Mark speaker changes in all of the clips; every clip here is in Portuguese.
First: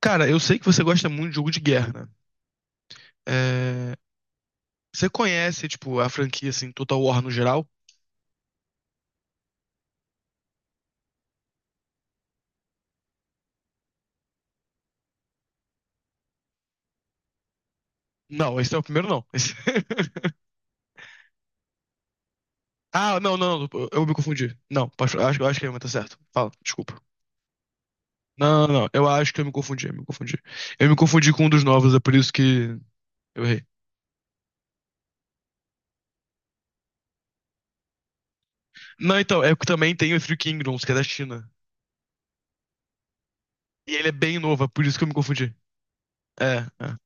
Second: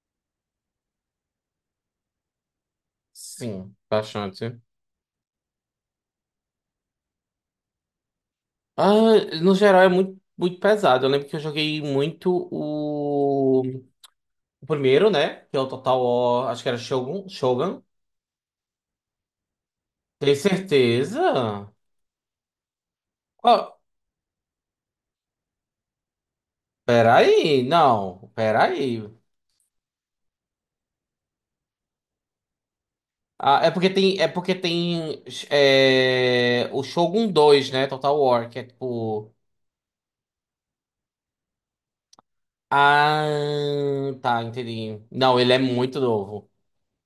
Speaker 1: Cara, eu sei que você gosta muito de jogo de guerra, né?
Speaker 2: Sim,
Speaker 1: É,
Speaker 2: bastante.
Speaker 1: Você conhece, tipo, a franquia, assim, Total War no geral?
Speaker 2: Ah, no geral é muito, muito pesado. Eu lembro que eu joguei muito o primeiro, né? Que é o Total War, acho que era Shogun.
Speaker 1: Não, esse é o primeiro, não.
Speaker 2: Tem certeza?
Speaker 1: Ah, não, não, não,
Speaker 2: Ó,
Speaker 1: eu me confundi. Não, acho que a minha tá certo. Fala, desculpa.
Speaker 2: peraí, não,
Speaker 1: Não, não, não,
Speaker 2: peraí.
Speaker 1: eu acho que eu me confundi, eu me confundi. Eu me confundi com um dos novos, é por isso que eu
Speaker 2: Ah,
Speaker 1: errei.
Speaker 2: é porque tem o Shogun 2, né? Total War, que é
Speaker 1: Não,
Speaker 2: tipo.
Speaker 1: então, é que também tem o Three Kingdoms, que é da China.
Speaker 2: Ah,
Speaker 1: E ele é bem
Speaker 2: tá,
Speaker 1: novo, é por isso
Speaker 2: entendi.
Speaker 1: que eu me
Speaker 2: Não, ele
Speaker 1: confundi.
Speaker 2: é muito novo.
Speaker 1: É, é.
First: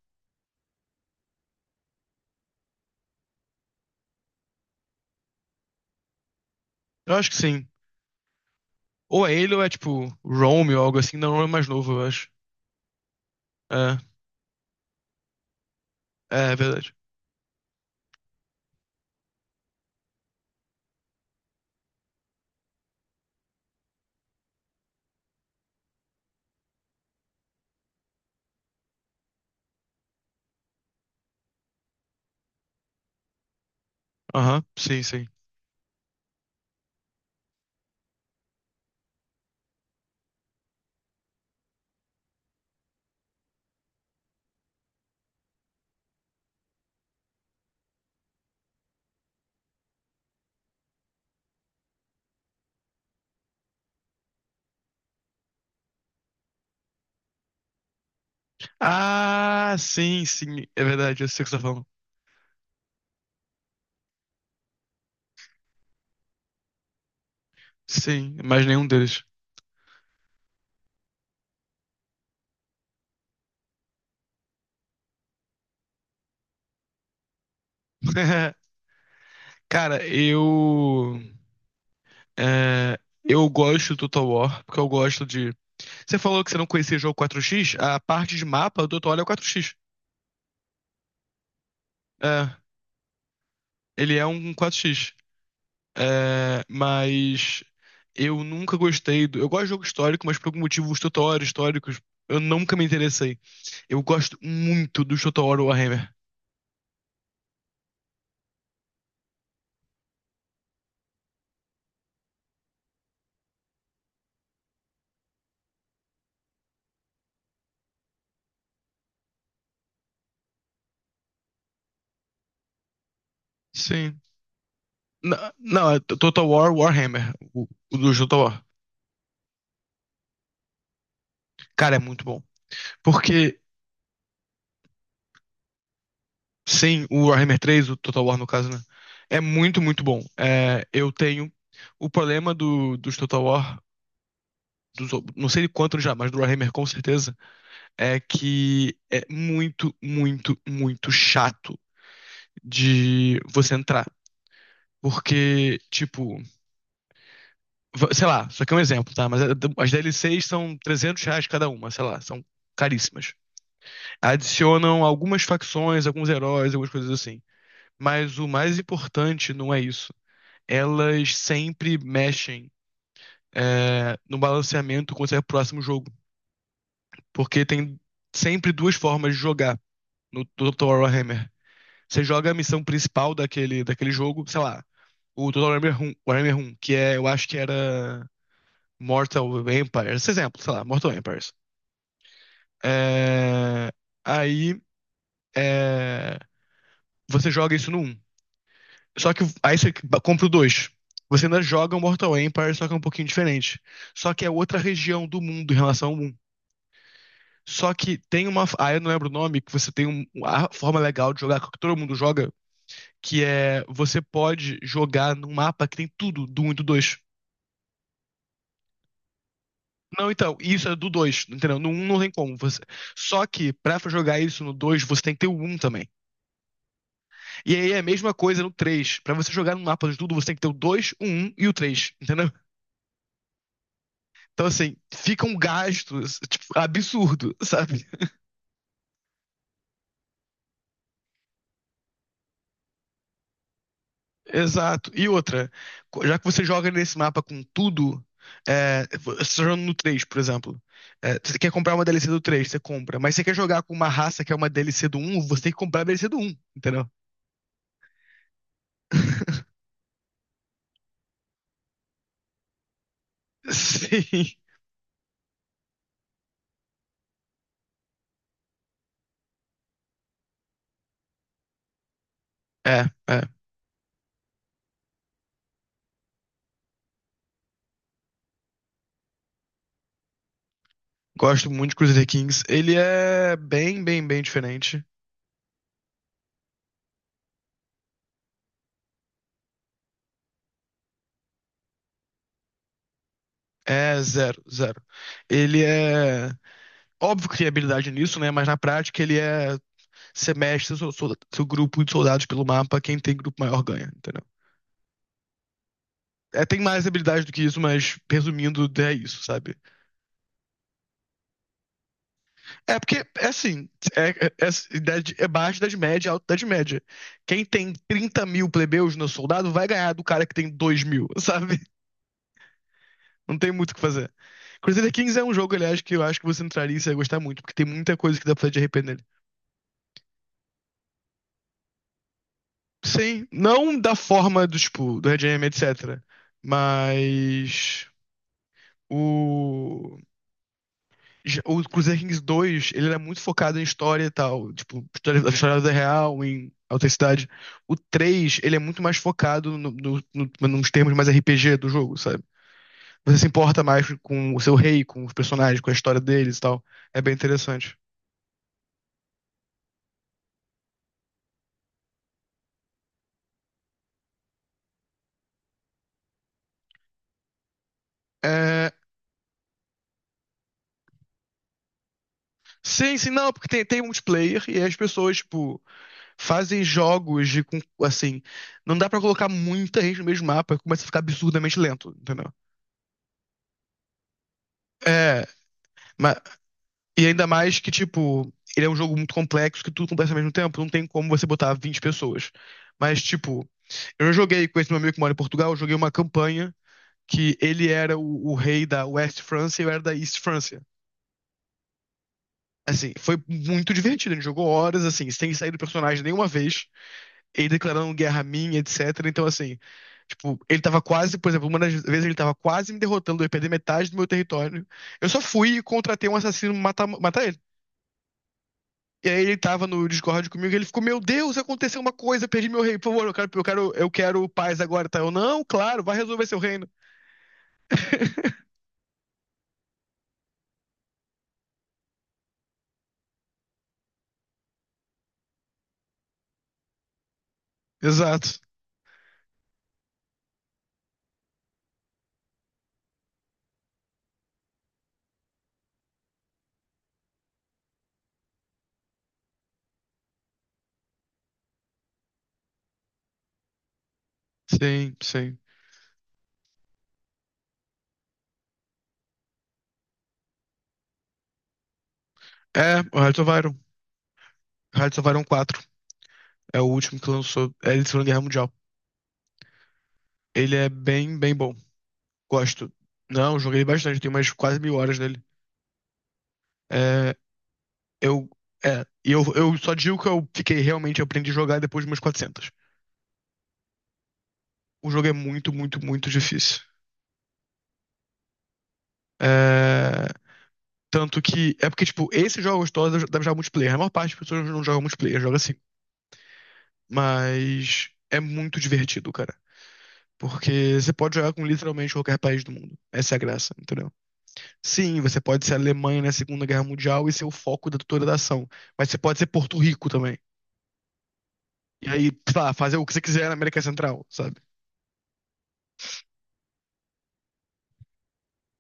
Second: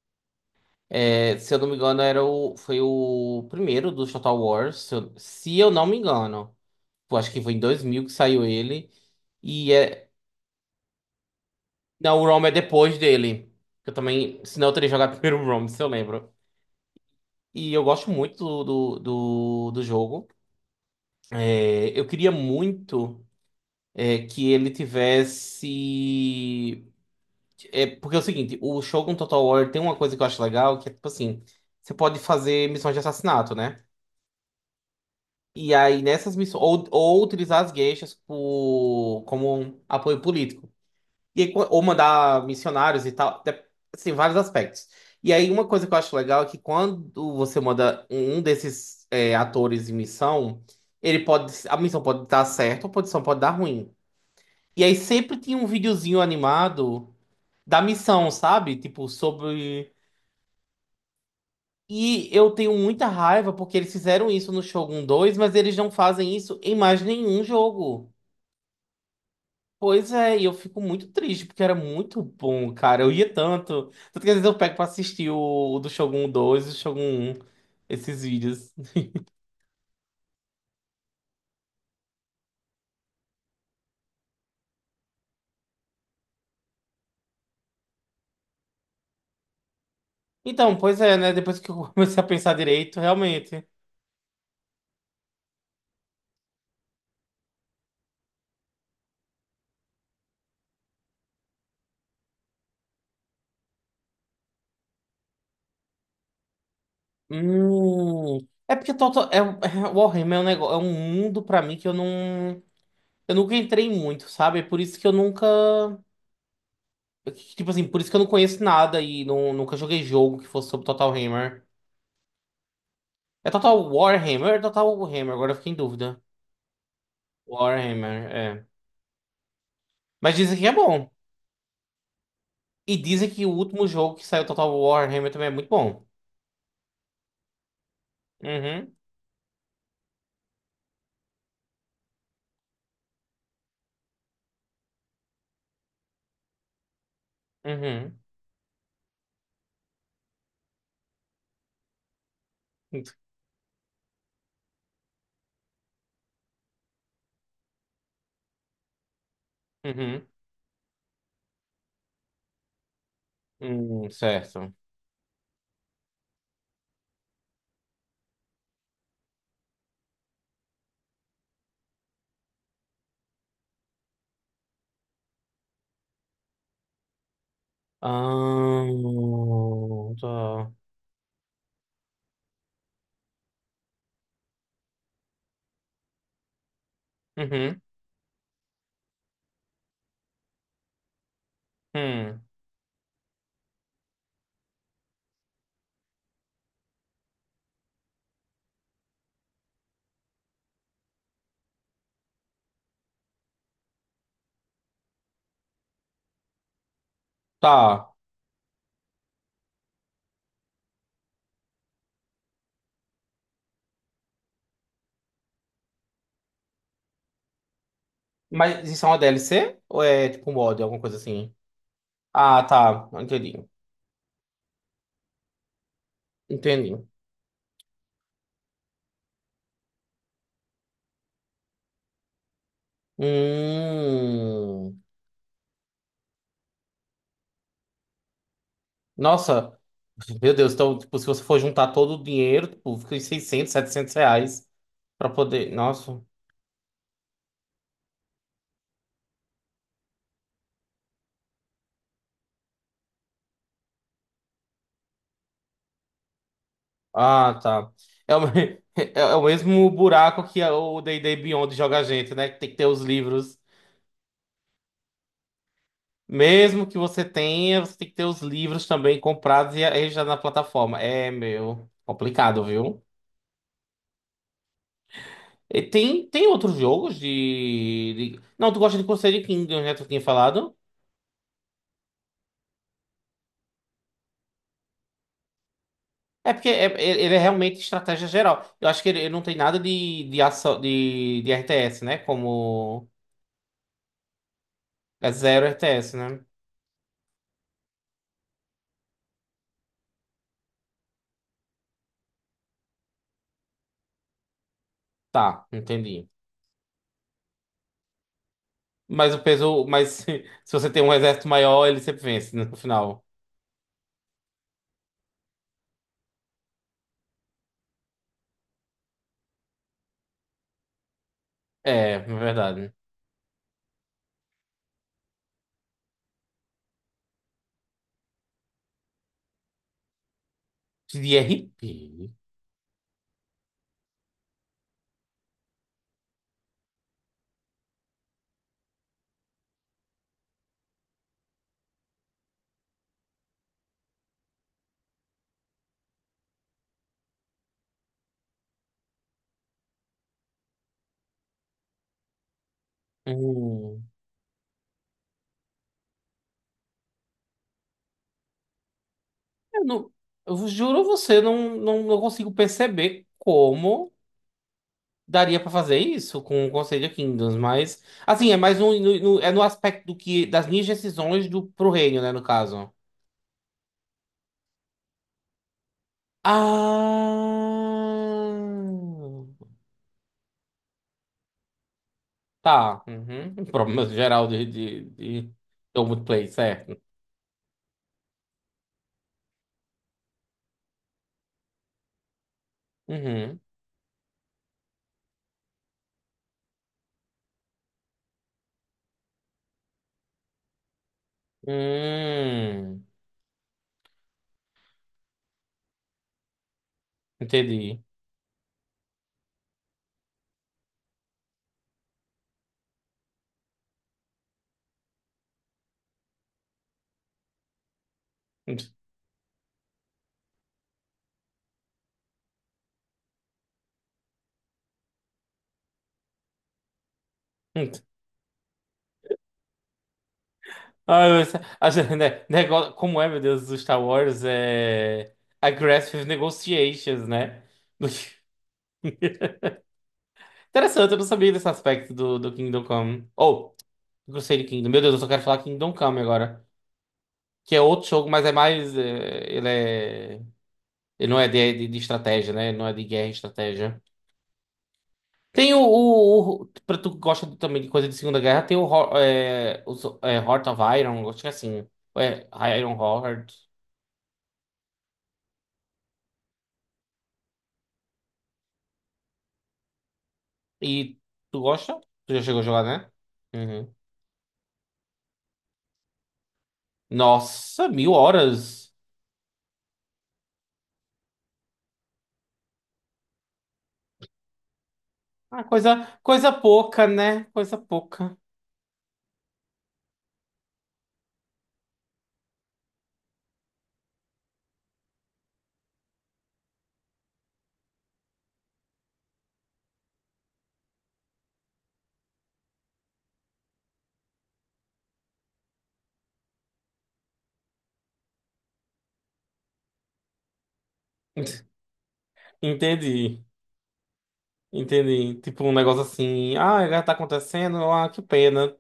Speaker 2: É, se eu não me engano, foi o primeiro dos Total Wars. Se eu não me engano.
Speaker 1: Eu
Speaker 2: Eu
Speaker 1: acho
Speaker 2: acho
Speaker 1: que
Speaker 2: que foi em
Speaker 1: sim.
Speaker 2: 2000 que saiu ele.
Speaker 1: Ou é ele ou é,
Speaker 2: E
Speaker 1: tipo,
Speaker 2: é.
Speaker 1: Rome ou algo assim. Não, Rome é mais novo, eu
Speaker 2: Não, o
Speaker 1: acho.
Speaker 2: ROM é depois dele. Eu
Speaker 1: É,
Speaker 2: também. Senão eu teria jogado primeiro o ROM, se eu lembro.
Speaker 1: é, é verdade.
Speaker 2: E eu gosto muito do jogo. É, eu queria muito que ele tivesse. É, porque é o seguinte: o Shogun Total War tem uma coisa que eu acho legal, que é tipo assim: você pode fazer missões de assassinato, né?
Speaker 1: Aham, sim, sim.
Speaker 2: E aí, nessas missões, ou utilizar as gueixas como um apoio político. E aí, ou mandar missionários e tal, assim, vários aspectos. E aí, uma coisa que eu acho legal é que quando você manda um desses atores em missão, a missão pode dar certo, ou a missão pode dar ruim. E aí, sempre tinha um videozinho animado da missão, sabe? Tipo,
Speaker 1: Ah,
Speaker 2: sobre.
Speaker 1: sim, sim, é verdade, eu sei o que você tá falando.
Speaker 2: E eu tenho muita raiva porque eles fizeram isso no Shogun 2, mas eles não fazem isso em mais nenhum jogo.
Speaker 1: Sim, mas nenhum deles.
Speaker 2: Pois é, e eu fico muito triste, porque era muito bom, cara. Eu ia tanto. Tanto que às vezes eu pego pra assistir o do Shogun 2 e o Shogun 1, esses vídeos.
Speaker 1: Cara, eu. é, eu gosto do Total War, porque eu gosto de. Você falou que você não conhecia o jogo 4x? A parte de mapa do Total War é o 4x.
Speaker 2: Então, pois é, né? Depois que eu comecei a pensar
Speaker 1: É,
Speaker 2: direito, realmente.
Speaker 1: ele é um 4x. É, mas. Eu nunca gostei do. Eu gosto de jogo histórico, mas por algum motivo os Total War históricos eu nunca me interessei. Eu gosto muito do Total War Warhammer.
Speaker 2: Hum. É porque Warhammer é um negócio, é um mundo pra mim que eu não. Eu nunca entrei muito, sabe? É por isso que eu nunca. Tipo assim, por isso que eu não conheço nada e não, nunca joguei jogo que fosse sobre Total Hammer. É Total
Speaker 1: Sim.
Speaker 2: Warhammer ou é Total Hammer?
Speaker 1: Não,
Speaker 2: Agora eu fiquei em
Speaker 1: não, é
Speaker 2: dúvida.
Speaker 1: Total War Warhammer, o do
Speaker 2: Warhammer,
Speaker 1: Total War.
Speaker 2: é. Mas dizem que é bom.
Speaker 1: Cara, é muito bom.
Speaker 2: E dizem que o
Speaker 1: Porque,
Speaker 2: último jogo que saiu Total War Warhammer também é muito bom.
Speaker 1: sim, o Warhammer três, o Total War no caso, né?
Speaker 2: Uhum,
Speaker 1: É muito, muito bom. É, eu tenho o problema do, dos Total War, dos, não sei de quanto já, mas do Warhammer com certeza,
Speaker 2: uhum,
Speaker 1: é que é muito, muito, muito chato de você entrar. Porque, tipo, sei lá, isso aqui é um exemplo, tá? Mas as
Speaker 2: uhum,
Speaker 1: DLCs são R$ 300 cada uma, sei lá, são caríssimas.
Speaker 2: uhum, certo.
Speaker 1: Adicionam algumas facções, alguns heróis, algumas coisas assim. Mas o mais importante não é isso. Elas sempre mexem, no balanceamento quando sai o próximo jogo. Porque tem sempre
Speaker 2: Ah,
Speaker 1: duas formas de jogar no
Speaker 2: tá.
Speaker 1: Total Warhammer. Você joga a missão principal daquele jogo, sei lá, o Total Warhammer 1, Warhammer 1, que é, eu acho que
Speaker 2: Uhum,
Speaker 1: era Mortal Empires, esse exemplo, sei lá, Mortal Empires.
Speaker 2: hum,
Speaker 1: É, Aí, é, você joga isso no um. Só que aí você compra o dois. Você ainda joga o Mortal Empire, só que é um pouquinho diferente. Só que é outra região do mundo em relação ao um. Só
Speaker 2: tá.
Speaker 1: que tem uma. Ah, eu não lembro o nome, que você tem uma forma legal de jogar, que todo mundo joga, que é você pode jogar num mapa que tem tudo do 1 e do 2.
Speaker 2: Mas isso é uma DLC? Ou é
Speaker 1: Não,
Speaker 2: tipo um
Speaker 1: então,
Speaker 2: mod,
Speaker 1: isso é
Speaker 2: alguma
Speaker 1: do
Speaker 2: coisa
Speaker 1: dois,
Speaker 2: assim?
Speaker 1: entendeu? No um não tem como.
Speaker 2: Ah,
Speaker 1: Você.
Speaker 2: tá.
Speaker 1: Só
Speaker 2: Entendi.
Speaker 1: que pra jogar isso no 2 você tem que ter o um também.
Speaker 2: Entendi.
Speaker 1: E aí é a mesma coisa no três. Pra você jogar no mapa de tudo, você tem que ter o dois, o 1 e o três, entendeu? Então, assim,
Speaker 2: Hum.
Speaker 1: fica um gasto, tipo, absurdo, sabe?
Speaker 2: Nossa. Meu Deus, então, tipo, se você for juntar todo o dinheiro, tipo, fica em 600, R$ 700
Speaker 1: Exato. E
Speaker 2: pra
Speaker 1: outra,
Speaker 2: poder. Nossa.
Speaker 1: já que você joga nesse mapa com tudo, você tá jogando no 3, por exemplo. É, você quer comprar uma DLC do 3? Você compra. Mas você quer jogar com uma raça que é uma DLC do um? Você tem que comprar a DLC do um, entendeu?
Speaker 2: Ah, tá. É é o mesmo buraco que o D&D Beyond joga a gente, né? Que tem que ter os livros.
Speaker 1: Sim.
Speaker 2: Mesmo que você tenha, você tem que ter os livros também comprados e registrados na plataforma. É, meu, complicado,
Speaker 1: É,
Speaker 2: viu?
Speaker 1: é.
Speaker 2: E tem outros jogos Não, tu gosta de Crusader Kingdoms, né? Tu tinha falado.
Speaker 1: Gosto muito de Crusader Kings. Ele é bem, bem, bem diferente.
Speaker 2: É porque ele é realmente estratégia geral. Eu acho que ele não tem nada de ação, de RTS, né? Como...
Speaker 1: É zero, zero.
Speaker 2: É zero
Speaker 1: Ele
Speaker 2: RTS, né?
Speaker 1: é. Óbvio que tem habilidade nisso, né? Mas na prática ele é. Você mexe seu grupo de soldados pelo mapa, quem tem grupo maior ganha, entendeu?
Speaker 2: Tá, entendi.
Speaker 1: É, tem mais habilidade do que isso, mas resumindo, é
Speaker 2: Mas
Speaker 1: isso, sabe?
Speaker 2: se você tem um exército maior, ele sempre vence, né, no
Speaker 1: É porque,
Speaker 2: final.
Speaker 1: é assim, é, é, é, é baixa idade média, alta idade média. Quem tem 30.000 plebeus no soldado vai ganhar do cara que tem 2.000, sabe?
Speaker 2: É, é verdade.
Speaker 1: Não tem muito o que fazer. Crusader Kings é um jogo, aliás, que eu acho que você entraria e você ia gostar muito, porque tem muita coisa que dá pra fazer de RP nele.
Speaker 2: De RP.
Speaker 1: Sim, não da forma do, tipo, do Red Em, etc. Mas o. O Crusader Kings dois ele era muito focado em história e tal, tipo, história, a história da vida real, em autenticidade. O 3 ele é muito mais focado nos termos mais RPG do jogo, sabe? Você se importa mais
Speaker 2: Hum.
Speaker 1: com o seu rei, com os personagens, com a história deles e tal. É bem interessante.
Speaker 2: Eu, não, eu juro a você, não consigo perceber como daria pra fazer isso com o Conselho de Kingdoms, mas assim, é mais
Speaker 1: É,
Speaker 2: um, é no aspecto do que das minhas decisões do pro reino, né, no caso.
Speaker 1: Sim, sim, não, porque tem multiplayer e as pessoas, tipo,
Speaker 2: Ah,
Speaker 1: fazem jogos de, assim, não dá pra colocar muita gente no mesmo mapa, começa a ficar absurdamente lento, entendeu?
Speaker 2: tá. Uhum. Um problema geral de, de, de,
Speaker 1: É,
Speaker 2: de Old
Speaker 1: mas.
Speaker 2: Play, certo.
Speaker 1: E ainda mais que, tipo, ele é um jogo muito complexo que tudo acontece ao mesmo tempo, não tem como você botar 20 pessoas. Mas,
Speaker 2: Uhum.
Speaker 1: tipo, eu já joguei com esse meu amigo que mora em Portugal, eu joguei uma campanha que ele era o rei da West França e eu era da East França.
Speaker 2: Hum,
Speaker 1: Assim, foi muito divertido, a gente jogou horas, assim, sem sair do personagem nenhuma vez, ele
Speaker 2: entendi.
Speaker 1: declarando guerra a mim, etc. Então, assim, tipo, ele tava quase, por exemplo, uma das vezes ele tava quase me derrotando, eu ia perder metade do meu território. Eu só fui e contratei um assassino pra matar, matar ele. E aí ele tava no Discord comigo, e ele ficou, meu Deus, aconteceu uma coisa, perdi meu rei, por favor, eu quero, eu quero, eu quero paz agora, tá? Eu, não, claro, vai resolver seu reino.
Speaker 2: Ah, como é, meu Deus, o Star Wars é aggressive negotiations, né?
Speaker 1: Exato.
Speaker 2: Interessante, eu não sabia desse aspecto do Kingdom Come. Ou, oh, Crusader Kingdom. Meu Deus, eu só quero falar Kingdom Come agora. Que é outro jogo, mas é mais. É, ele é. Ele não é de estratégia, né? Ele não é de guerra e estratégia.
Speaker 1: Sim, sim.
Speaker 2: Tem pra tu que gosta também de coisa de Segunda Guerra, tem o Heart of Iron, acho que é assim, Iron
Speaker 1: É, o Hearts of
Speaker 2: Heart.
Speaker 1: Iron. Hearts of Iron 4. É o último que lançou. É de Segunda Guerra Mundial. Ele é
Speaker 2: E
Speaker 1: bem, bem
Speaker 2: tu
Speaker 1: bom.
Speaker 2: gosta? Tu já chegou a jogar,
Speaker 1: Gosto.
Speaker 2: né?
Speaker 1: Não, joguei
Speaker 2: Uhum.
Speaker 1: bastante, tenho umas quase 1.000 horas nele. É,
Speaker 2: Nossa, mil
Speaker 1: eu.
Speaker 2: horas.
Speaker 1: É, e eu só digo que eu fiquei realmente, eu aprendi a jogar depois de umas 400. O jogo é
Speaker 2: Ah,
Speaker 1: muito, muito,
Speaker 2: coisa,
Speaker 1: muito
Speaker 2: coisa
Speaker 1: difícil.
Speaker 2: pouca, né? Coisa pouca.
Speaker 1: É. Tanto que. É porque, tipo, esses jogos todos devem jogar multiplayer. A maior parte das pessoas não joga multiplayer, joga assim. Mas é muito divertido, cara. Porque você pode jogar com literalmente qualquer país do mundo. Essa é a graça, entendeu? Sim, você pode ser a Alemanha na Segunda Guerra Mundial e ser o foco da toda da ação. Mas você pode ser Porto Rico também. E aí, sei lá, fazer o que você
Speaker 2: Entendi,
Speaker 1: quiser na América Central, sabe?
Speaker 2: entendi. Tipo um negócio assim, ah, agora tá acontecendo, ah, que pena.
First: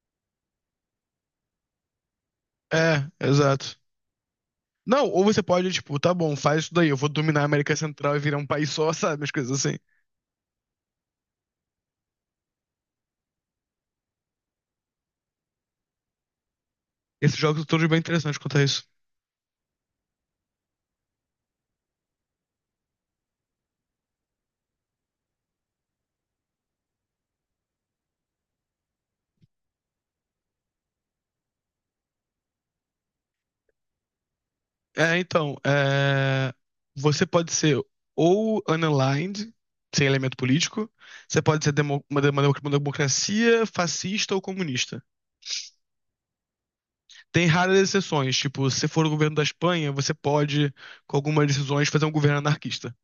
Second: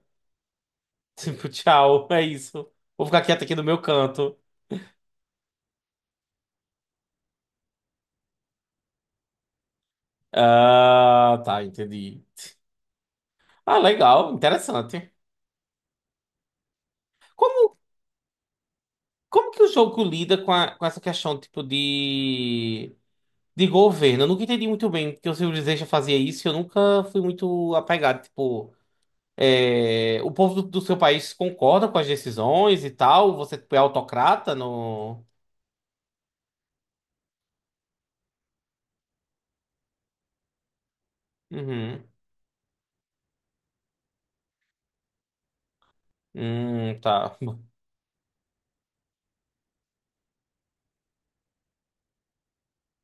Speaker 2: Tipo, tchau, é isso. Vou
Speaker 1: É,
Speaker 2: ficar quieto aqui no
Speaker 1: exato.
Speaker 2: meu canto.
Speaker 1: Não, ou você pode, tipo, tá bom, faz isso daí, eu vou dominar a América Central e virar um país só, sabe? As coisas assim.
Speaker 2: Ah, tá, entendi. Ah, legal, interessante.
Speaker 1: Esses jogos
Speaker 2: Como,
Speaker 1: são todos bem interessantes quanto a isso.
Speaker 2: como que o jogo lida com, com essa questão, tipo, de governo? Eu nunca entendi muito bem porque o Civilization fazia isso e eu nunca fui muito apegado, tipo... é, o povo do seu país concorda com as decisões e tal? Você, tipo, é autocrata
Speaker 1: É,
Speaker 2: no...
Speaker 1: então, você pode ser ou unaligned, sem elemento político, você pode ser
Speaker 2: Uhum.
Speaker 1: uma democracia fascista ou comunista.
Speaker 2: Tá.
Speaker 1: Tem raras exceções, tipo, se for o governo da Espanha, você pode, com algumas decisões, fazer um governo anarquista.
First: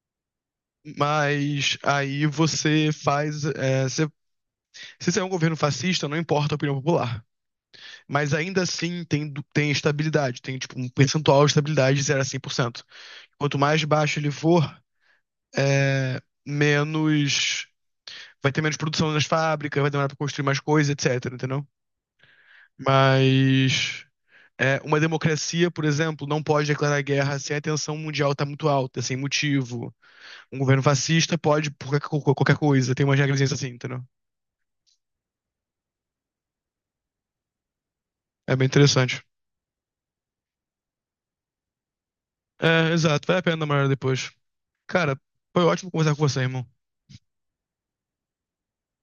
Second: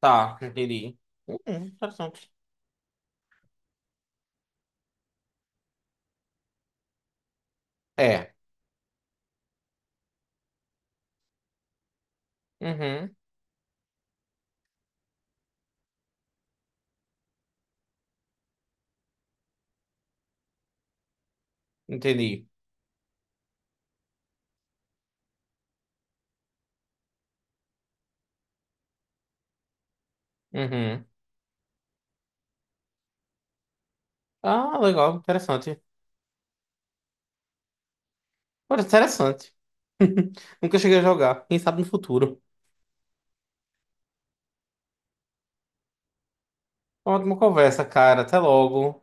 Speaker 2: Tá, entendi. Uhum,
Speaker 1: Mas aí
Speaker 2: interessante.
Speaker 1: você faz. Se você é um governo fascista, não importa a opinião popular. Mas
Speaker 2: É.
Speaker 1: ainda assim tem, tem estabilidade, tem tipo um percentual de estabilidade de zero a 100%.
Speaker 2: Uhum,
Speaker 1: Quanto mais baixo ele for, é, menos. Vai ter menos produção nas fábricas, vai demorar pra construir mais coisa, etc, entendeu?
Speaker 2: entendi.
Speaker 1: Mas. Uma democracia, por exemplo, não pode declarar guerra se a tensão mundial tá muito alta, sem motivo. Um governo
Speaker 2: Uhum.
Speaker 1: fascista pode por qualquer coisa, tem umas regras assim, entendeu?
Speaker 2: Ah, legal, interessante.
Speaker 1: É bem
Speaker 2: Olha,
Speaker 1: interessante.
Speaker 2: interessante. Nunca cheguei a jogar. Quem sabe no futuro.
Speaker 1: É, exato, vale a pena dar uma olhada depois. Cara, foi ótimo conversar com você, irmão.
Speaker 2: Ótima conversa, cara. Até logo.